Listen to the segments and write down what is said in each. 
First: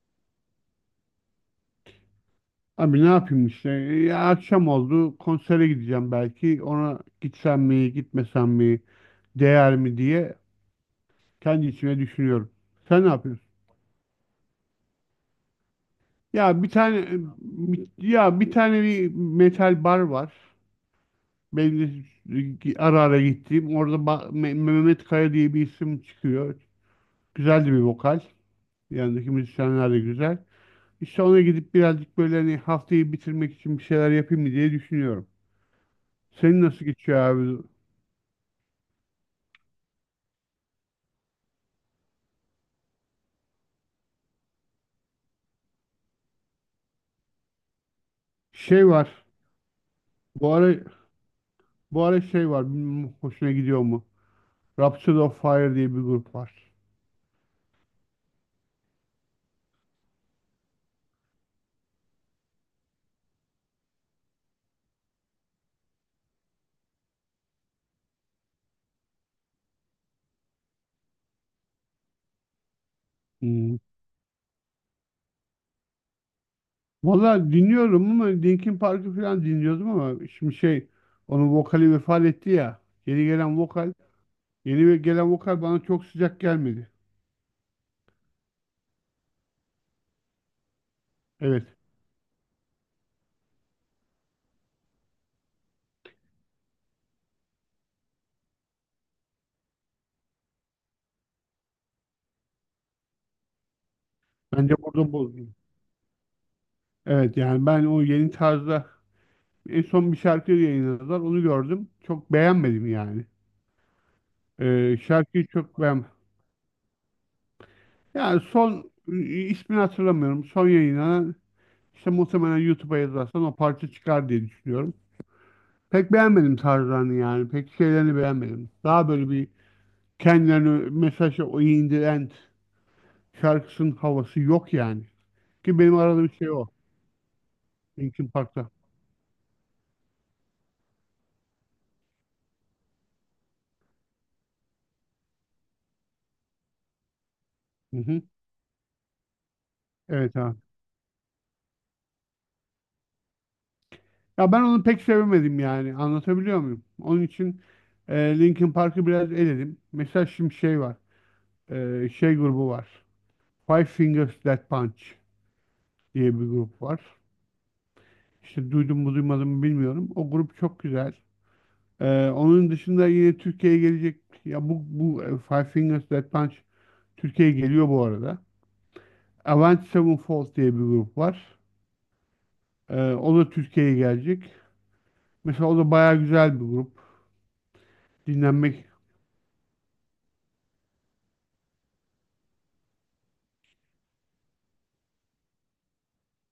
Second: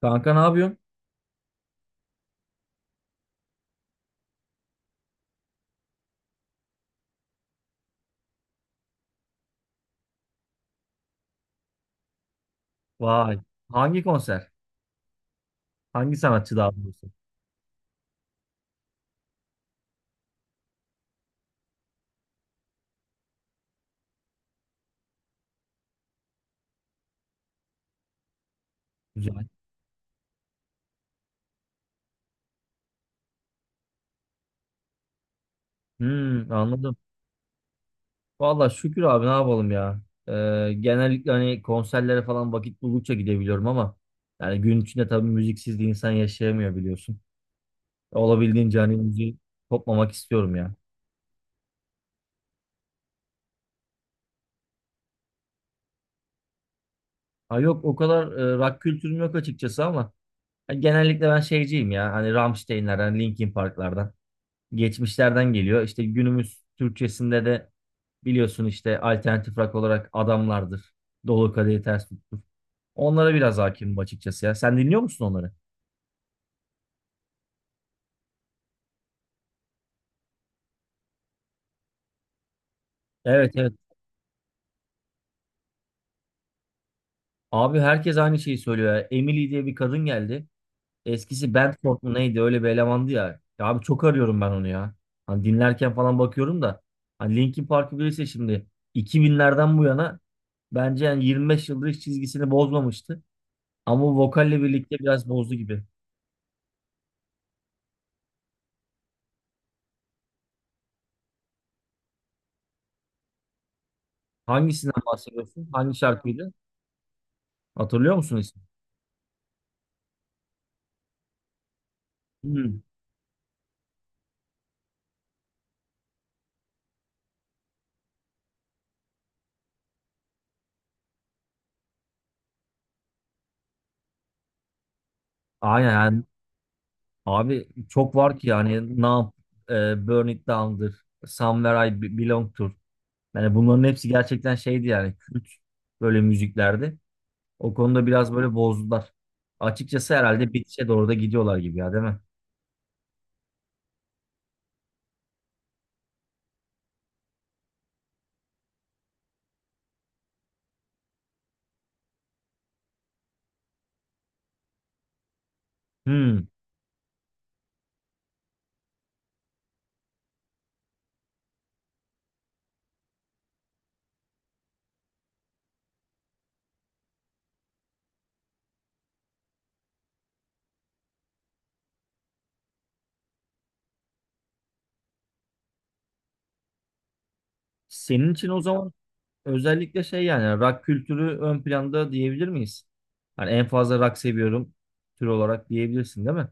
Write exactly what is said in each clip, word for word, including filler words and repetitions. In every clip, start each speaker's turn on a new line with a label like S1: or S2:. S1: Kanka ne yapıyorsun?
S2: Abi ne yapayım işte? Ya akşam oldu. Konsere gideceğim belki. Ona gitsem mi, gitmesem mi, değer mi diye kendi içime düşünüyorum. Sen ne
S1: Vay.
S2: yapıyorsun?
S1: Hangi konser? Hangi sanatçı
S2: Ya bir
S1: daha
S2: tane
S1: doğrusu?
S2: bir- ya bir tane bir metal bar var. Benim de ara ara gittiğim. Orada ba- Me- Mehmet Kaya diye bir isim çıkıyor. Güzel de bir vokal. Yanındaki
S1: Güzel.
S2: müzisyenler de güzel. İşte ona gidip birazcık böyle hani haftayı bitirmek için bir şeyler yapayım mı diye düşünüyorum.
S1: Hmm,
S2: Senin nasıl
S1: anladım.
S2: geçiyor abi?
S1: Valla şükür abi ne yapalım ya. Ee, genellikle hani konserlere falan vakit buldukça gidebiliyorum ama yani gün içinde tabii müziksiz de insan yaşayamıyor biliyorsun. Olabildiğince
S2: Şey
S1: hani
S2: var.
S1: müziği kopmamak
S2: Bu
S1: istiyorum
S2: ara
S1: ya.
S2: Bu ara şey var. Bilmiyorum hoşuna gidiyor mu? Rhapsody of Fire diye bir grup var.
S1: Ha yok o kadar e, rock kültürüm yok açıkçası ama hani genellikle ben şeyciyim ya. Hani Rammstein'lerden, Linkin Park'lardan. Geçmişlerden geliyor. İşte günümüz Türkçesinde de biliyorsun işte alternatif rock olarak adamlardır. Dolu kadehi ters tuttur. Onlara biraz
S2: Hmm.
S1: hakimim açıkçası ya. Sen dinliyor musun onları?
S2: Valla dinliyorum ama Linkin Park'ı falan dinliyordum ama şimdi şey onun vokali vefat etti ya. Yeni
S1: Evet,
S2: gelen
S1: evet.
S2: vokal, yeni ve- gelen vokal bana çok sıcak gelmedi.
S1: Abi herkes aynı şeyi söylüyor ya. Emily diye bir kadın geldi. Eskisi
S2: Evet.
S1: Bandcamp mı neydi öyle bir elemandı ya. Ya abi çok arıyorum ben onu ya. Hani dinlerken falan bakıyorum da. Hani Linkin Park'ı bilirse şimdi iki binlerden bu yana bence yani yirmi beş yıldır hiç çizgisini bozmamıştı. Ama vokalle
S2: Bence
S1: birlikte
S2: burada
S1: biraz
S2: bozdu.
S1: bozdu gibi.
S2: Evet yani ben o yeni tarzda en son bir şarkı yayınladılar. Onu gördüm. Çok beğenmedim yani. Ee,
S1: Hangisinden
S2: şarkıyı
S1: bahsediyorsun?
S2: çok
S1: Hangi
S2: beğenmedim.
S1: şarkıydı? Hatırlıyor musun
S2: Yani
S1: ismi?
S2: son ismini hatırlamıyorum. Son yayınlanan İşte muhtemelen
S1: Hmm.
S2: YouTube'a yazarsan o parça çıkar diye düşünüyorum. Pek beğenmedim tarzlarını yani. Pek şeylerini beğenmedim. Daha böyle bir kendilerini mesajı o in the end şarkısının havası yok yani. Ki
S1: Aynen
S2: benim
S1: yani,
S2: aradığım şey o.
S1: abi çok
S2: Linkin
S1: var ki
S2: Park'ta.
S1: yani Numb, e, Burn It Down'dır, Somewhere I Be- Belong Tour. Yani bunların hepsi gerçekten şeydi, yani kült böyle müziklerdi. O
S2: Hı
S1: konuda
S2: hı.
S1: biraz böyle bozdular. Açıkçası
S2: Evet
S1: herhalde
S2: abi.
S1: bitişe doğru da gidiyorlar gibi ya, değil mi?
S2: Ya ben onu pek sevemedim yani. Anlatabiliyor muyum? Onun için e, Linkin Park'ı biraz eledim. Mesela şimdi şey var. E, şey grubu var. Five Fingers Death Punch diye bir
S1: Hmm.
S2: grup var. İşte duydum mu duymadım mı bilmiyorum. O grup çok güzel. Ee, onun dışında yine Türkiye'ye gelecek ya bu bu e, Five Fingers Death Punch Türkiye'ye geliyor bu arada. Avenged Sevenfold diye bir grup var. Ee, o da Türkiye'ye gelecek. Mesela o da bayağı güzel bir grup.
S1: Senin için o
S2: Dinlenmek.
S1: zaman özellikle şey, yani rock kültürü ön planda diyebilir miyiz? Hani en fazla rock seviyorum tür olarak diyebilirsin değil mi?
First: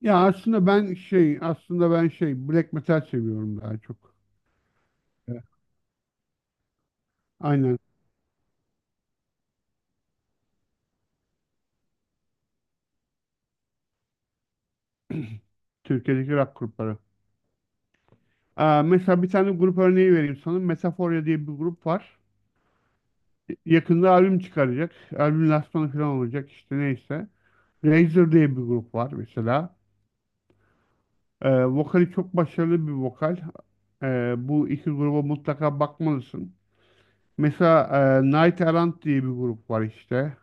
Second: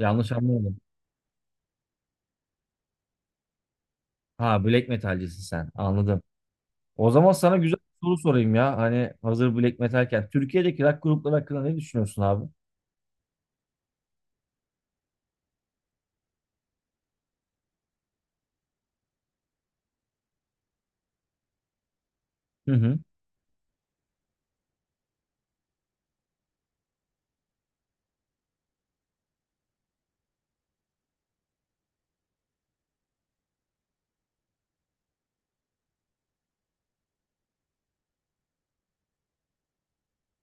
S2: Ya aslında
S1: anlamadım.
S2: ben şey aslında ben şey black metal seviyorum daha çok.
S1: Ha, black metalcisin
S2: Evet.
S1: sen. Anladım. O zaman sana güzel
S2: Aynen
S1: bir soru sorayım ya. Hani hazır Black Metal'ken, Türkiye'deki rock grupları hakkında ne düşünüyorsun abi?
S2: Türkiye'deki rock grupları. Aa, mesela bir tane grup örneği vereyim sana. Metaforia diye bir grup var.
S1: Hı hı.
S2: Yakında albüm çıkaracak. Albüm lansmanı falan olacak işte neyse. Razer diye bir grup var mesela. Ee, vokali çok başarılı bir vokal. Ee, bu iki gruba mutlaka bakmalısın. Mesela e, Night Errant diye bir grup var işte.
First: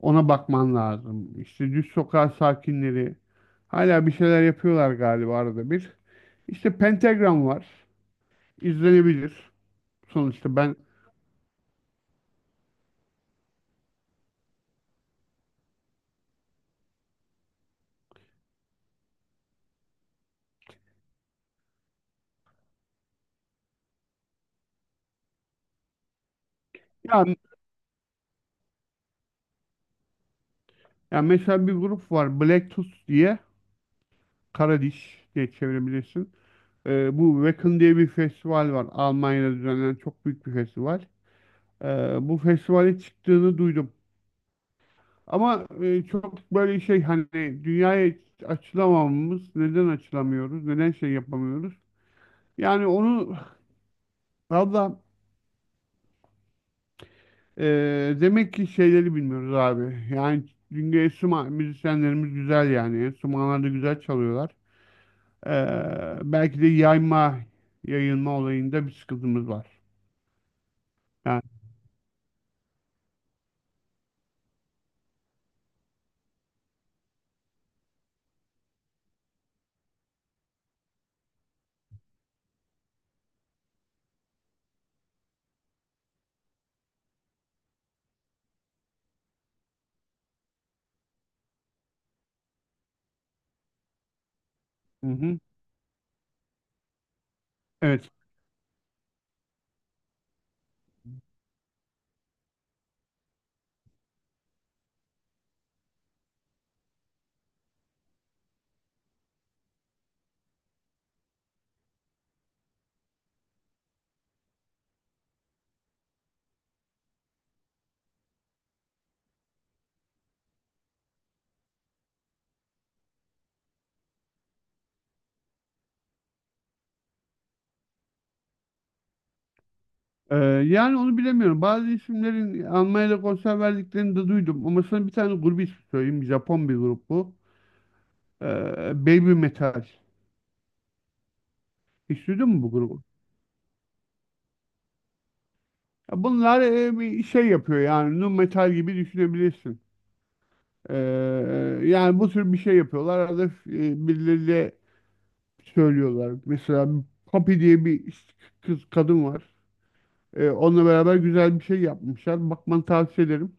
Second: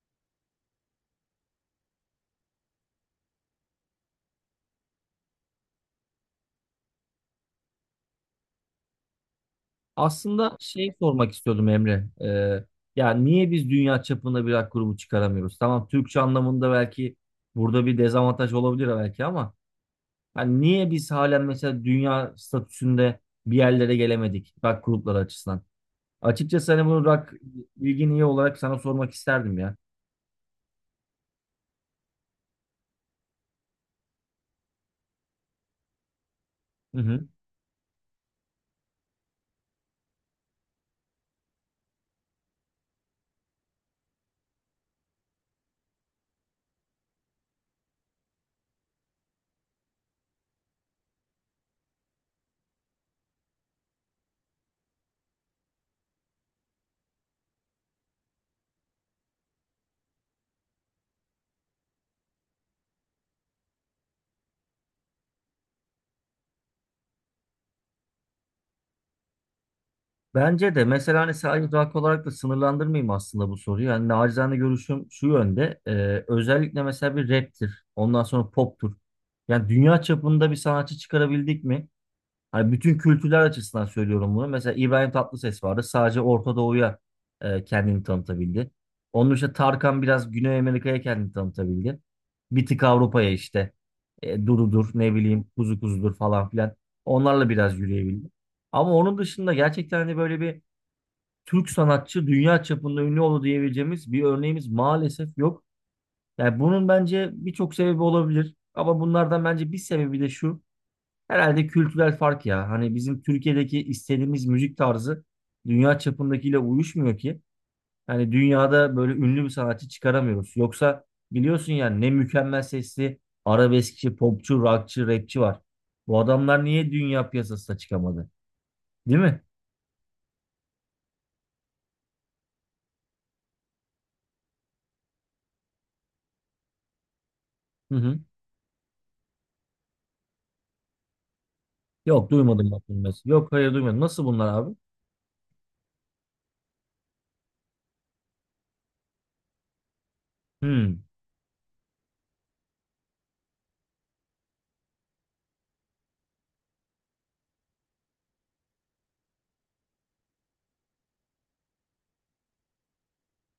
S2: Ona bakman lazım. İşte Düz Sokak Sakinleri. Hala bir şeyler yapıyorlar galiba arada bir. İşte Pentagram var. İzlenebilir.
S1: Aslında
S2: Sonuçta ben
S1: şey sormak istiyordum Emre. Ee, ya niye biz dünya çapında bir rock grubu çıkaramıyoruz? Tamam, Türkçe anlamında belki burada bir dezavantaj olabilir belki ama hani niye biz halen mesela dünya statüsünde bir yerlere gelemedik rock grupları açısından? Açıkçası hani bunu
S2: ya,
S1: rock bilgin iyi olarak sana sormak isterdim ya.
S2: ya mesela bir grup var Black Tooth diye. Karadiş diye çevirebilirsin.
S1: Hı
S2: Ee,
S1: hı.
S2: bu Wacken diye bir festival var. Almanya'da düzenlenen çok büyük bir festival. Ee, Bu festivale çıktığını duydum. Ama e, çok böyle şey hani dünyaya açılamamamız, neden açılamıyoruz, neden şey yapamıyoruz? Yani onu valla e, demek ki şeyleri bilmiyoruz abi. Yani çünkü enstrüman müzisyenlerimiz güzel yani. Enstrümanlar da güzel çalıyorlar. Ee, belki de yayma, yayılma olayında bir sıkıntımız var.
S1: Bence de mesela hani
S2: Yani,
S1: sadece rock olarak da sınırlandırmayayım aslında bu soruyu. Yani nacizane görüşüm şu yönde. Ee, özellikle mesela bir raptir. Ondan sonra poptur. Yani dünya çapında bir sanatçı çıkarabildik mi? Hani bütün kültürler açısından söylüyorum bunu. Mesela İbrahim Tatlıses vardı. Sadece Orta Doğu'ya e, kendini tanıtabildi. Onun işte Tarkan biraz Güney Amerika'ya kendini tanıtabildi. Bir tık Avrupa'ya işte. E, Dududur,
S2: hı
S1: ne
S2: hı.
S1: bileyim, Kuzu Kuzudur falan filan. Onlarla biraz
S2: Evet.
S1: yürüyebildi. Ama onun dışında gerçekten hani böyle bir Türk sanatçı dünya çapında ünlü oldu diyebileceğimiz bir örneğimiz maalesef yok. Yani bunun bence birçok sebebi olabilir. Ama bunlardan bence bir sebebi de şu. Herhalde kültürel fark ya. Hani bizim Türkiye'deki istediğimiz müzik tarzı dünya çapındakiyle uyuşmuyor ki. Yani dünyada böyle ünlü bir sanatçı çıkaramıyoruz. Yoksa biliyorsun yani ne mükemmel sesli arabeskçi, popçu, rockçı, rapçi var. Bu adamlar niye dünya piyasasına çıkamadı? Değil mi?
S2: Ee, Yani onu bilemiyorum. Bazı isimlerin Almanya'da konser verdiklerini de duydum. Ama sana bir tane grubu ismi söyleyeyim. Japon bir grup bu.
S1: Hı hı.
S2: Ee, Baby Metal. Hiç
S1: Yok
S2: duydun mu
S1: duymadım
S2: bu
S1: bak bunu
S2: grubu?
S1: mesela. Yok hayır duymadım. Nasıl bunlar abi?
S2: Ya bunlar e, bir şey yapıyor yani. Nu metal gibi düşünebilirsin. Ee,
S1: Hmm.
S2: Yani bu tür bir şey yapıyorlar. Arada e, birileriyle söylüyorlar. Mesela Poppy diye bir kız kadın var. Ee, onunla beraber güzel bir şey yapmışlar. Bakmanı tavsiye ederim.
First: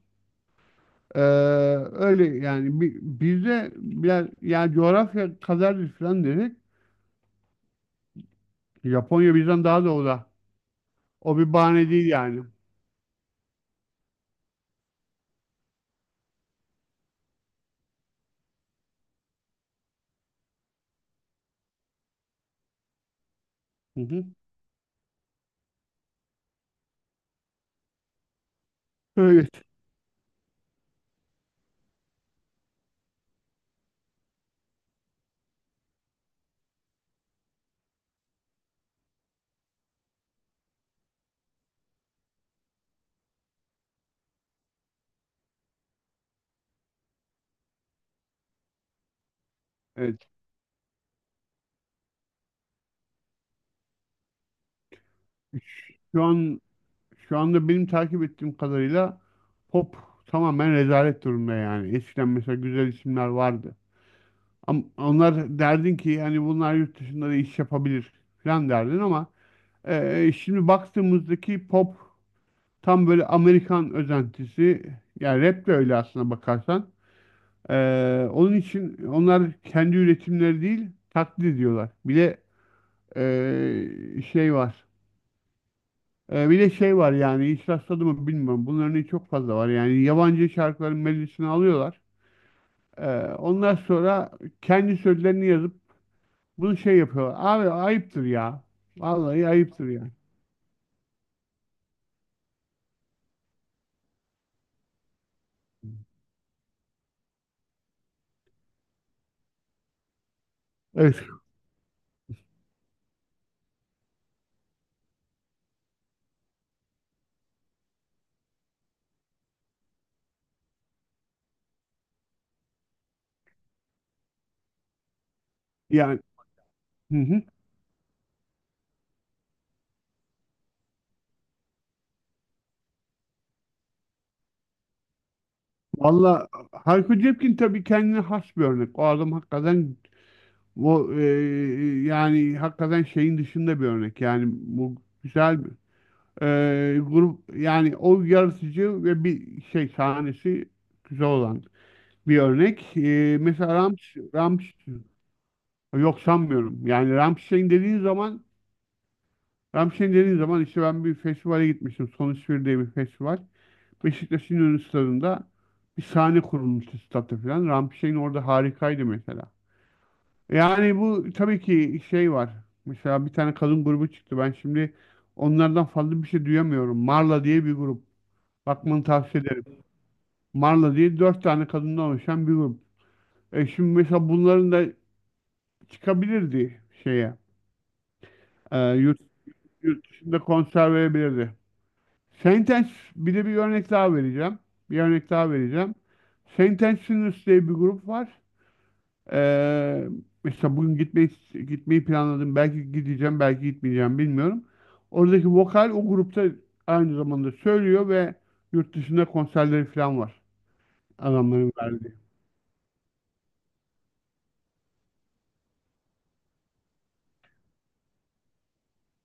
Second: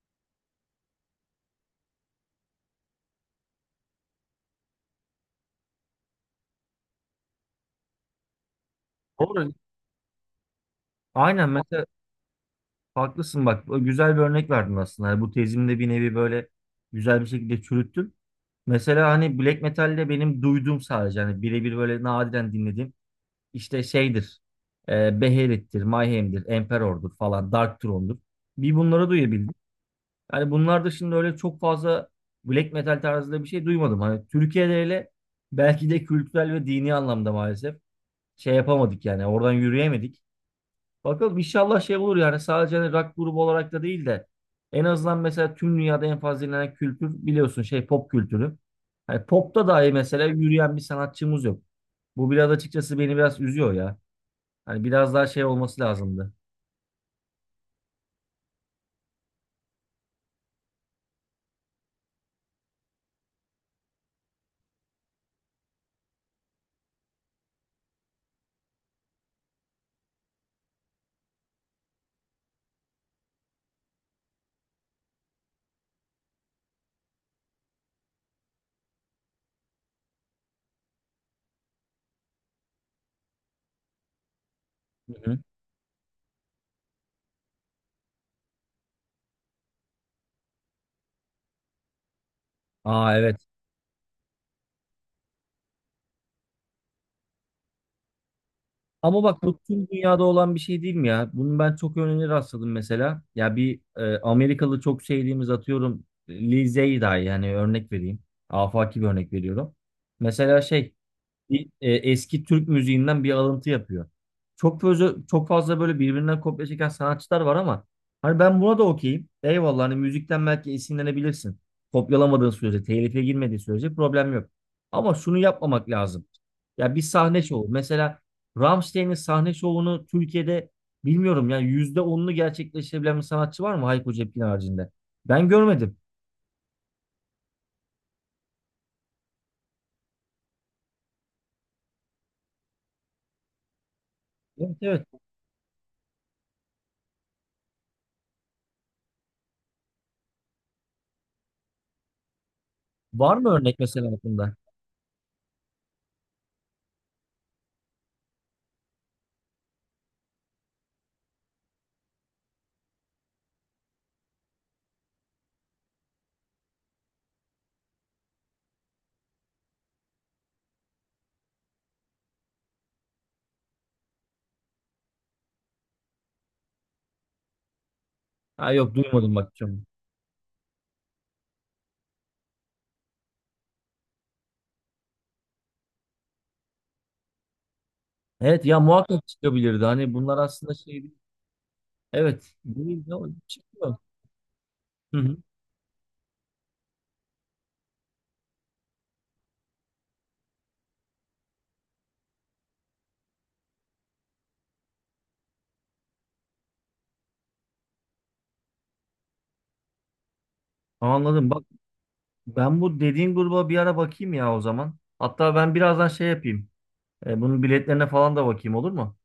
S2: Ee, Öyle yani bi- bizde biraz yani coğrafya kadardır falan dedik. Japonya
S1: Doğru.
S2: bizden daha doğuda. O
S1: Aynen
S2: bir
S1: mesela
S2: bahane değil yani.
S1: haklısın bak, o güzel bir örnek verdin aslında. Yani bu tezimde bir nevi böyle güzel bir şekilde çürüttüm. Mesela hani black metal'de benim duyduğum sadece hani birebir böyle nadiren dinlediğim işte
S2: Hı hı.
S1: şeydir. E, Beherit'tir, Mayhem'dir, Emperor'dur falan, Dark Throne'dur. Bir bunları
S2: Evet.
S1: duyabildim. Hani bunlar dışında öyle çok fazla black metal tarzında bir şey duymadım. Hani Türkiye'de öyle belki de kültürel ve dini anlamda maalesef şey yapamadık, yani oradan yürüyemedik. Bakalım inşallah şey olur yani, sadece hani rock grubu olarak da değil de en azından mesela tüm dünyada en fazla dinlenen kültür biliyorsun şey, pop kültürü. Hani popta dahi mesela
S2: Evet.
S1: yürüyen bir sanatçımız yok. Bu biraz açıkçası beni biraz üzüyor ya. Hani biraz daha şey olması
S2: Şu
S1: lazımdı.
S2: an Şu anda benim takip ettiğim kadarıyla pop tamamen rezalet durumda yani. Eskiden mesela güzel isimler vardı. Ama onlar derdin ki hani bunlar yurt dışında da iş yapabilir falan derdin ama e, e, şimdi baktığımızdaki pop tam böyle Amerikan özentisi. Yani rap de öyle aslına bakarsan. Ee, onun için onlar kendi üretimleri değil taklit ediyorlar. Bir de ee, şey var.
S1: Hı hı.
S2: Ee, bir de şey var yani hiç rastladı mı bilmiyorum. Bunların örneği çok fazla var. Yani yabancı şarkıların melodisini alıyorlar. Ee,
S1: Aa evet.
S2: Ondan sonra kendi sözlerini yazıp bunu şey yapıyorlar. Abi ayıptır ya.
S1: Ama bak,
S2: Vallahi
S1: bu tüm
S2: ayıptır yani.
S1: dünyada olan bir şey değil mi ya? Bunu ben çok örneğine rastladım mesela. Ya bir e, Amerikalı çok sevdiğimiz, atıyorum Lil Zey dahi yani, örnek vereyim. Afaki bir örnek veriyorum. Mesela şey,
S2: Evet.
S1: bir, e, eski Türk müziğinden bir alıntı yapıyor. Çok fazla çok fazla böyle birbirinden kopya çeken sanatçılar var ama hani ben buna da okeyim. Eyvallah, hani müzikten belki esinlenebilirsin. Kopyalamadığın sürece, telife girmediği sürece problem yok. Ama şunu yapmamak
S2: Yani
S1: lazım. Ya bir
S2: hı
S1: sahne
S2: hı.
S1: şovu. Mesela Rammstein'in sahne şovunu Türkiye'de bilmiyorum yani yüzde onunu gerçekleştirebilen bir sanatçı var mı Hayko Cepkin haricinde? Ben görmedim.
S2: Valla Hayko Cepkin tabii kendine has bir örnek. O adam hakikaten bu e, yani hakikaten şeyin dışında bir örnek. Yani
S1: Evet,
S2: bu
S1: evet.
S2: güzel bir e, grup yani o yaratıcı ve bir şey sahnesi güzel olan bir örnek.
S1: Var
S2: E,
S1: mı
S2: mesela
S1: örnek mesela
S2: Ramş,
S1: aklında?
S2: Ramş yok sanmıyorum. Yani Rammstein dediğin zaman Rammstein dediğin zaman işte ben bir festivale gitmiştim. Sonuç bir diye bir festival. Beşiktaş'ın ünlü stadında bir sahne kurulmuştu statta falan. Rammstein orada harikaydı mesela. Yani bu tabii ki şey var. Mesela bir tane kadın grubu çıktı. Ben şimdi onlardan fazla bir şey duyamıyorum. Marla diye bir grup.
S1: Ha yok
S2: Bakmanı
S1: duymadım
S2: tavsiye
S1: bak.
S2: ederim.
S1: Çok.
S2: Marla diye dört tane kadından oluşan bir grup. E şimdi mesela bunların da çıkabilirdi şeye.
S1: Evet
S2: E,
S1: ya,
S2: yurt,
S1: muhakkak çıkabilirdi.
S2: Yurt
S1: Hani bunlar
S2: dışında
S1: aslında
S2: konser
S1: şey,
S2: verebilirdi.
S1: evet
S2: Sentence
S1: değil de o
S2: Bir de bir örnek
S1: çıkıyor.
S2: daha vereceğim. Bir
S1: Hı
S2: örnek
S1: hı.
S2: daha vereceğim. Sentence Sinners diye bir grup var. Ee, Mesela bugün gitmeyi gitmeyi planladım. Belki gideceğim, belki gitmeyeceğim bilmiyorum. Oradaki vokal o grupta aynı zamanda söylüyor ve yurt dışında konserleri falan var.
S1: Anladım. Bak,
S2: Adamların verdiği.
S1: ben bu dediğin gruba bir ara bakayım ya o zaman. Hatta ben birazdan şey yapayım. E, bunun biletlerine falan da bakayım, olur mu?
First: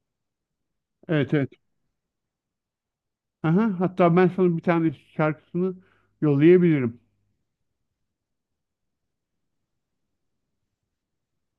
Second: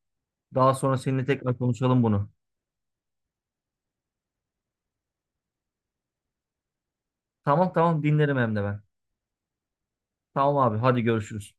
S1: Daha sonra seninle
S2: Evet, evet.
S1: tekrar konuşalım bunu.
S2: Aha, hatta ben sana bir tane şarkısını yollayabilirim.
S1: Tamam, tamam dinlerim hem de ben. Tamam abi, hadi görüşürüz.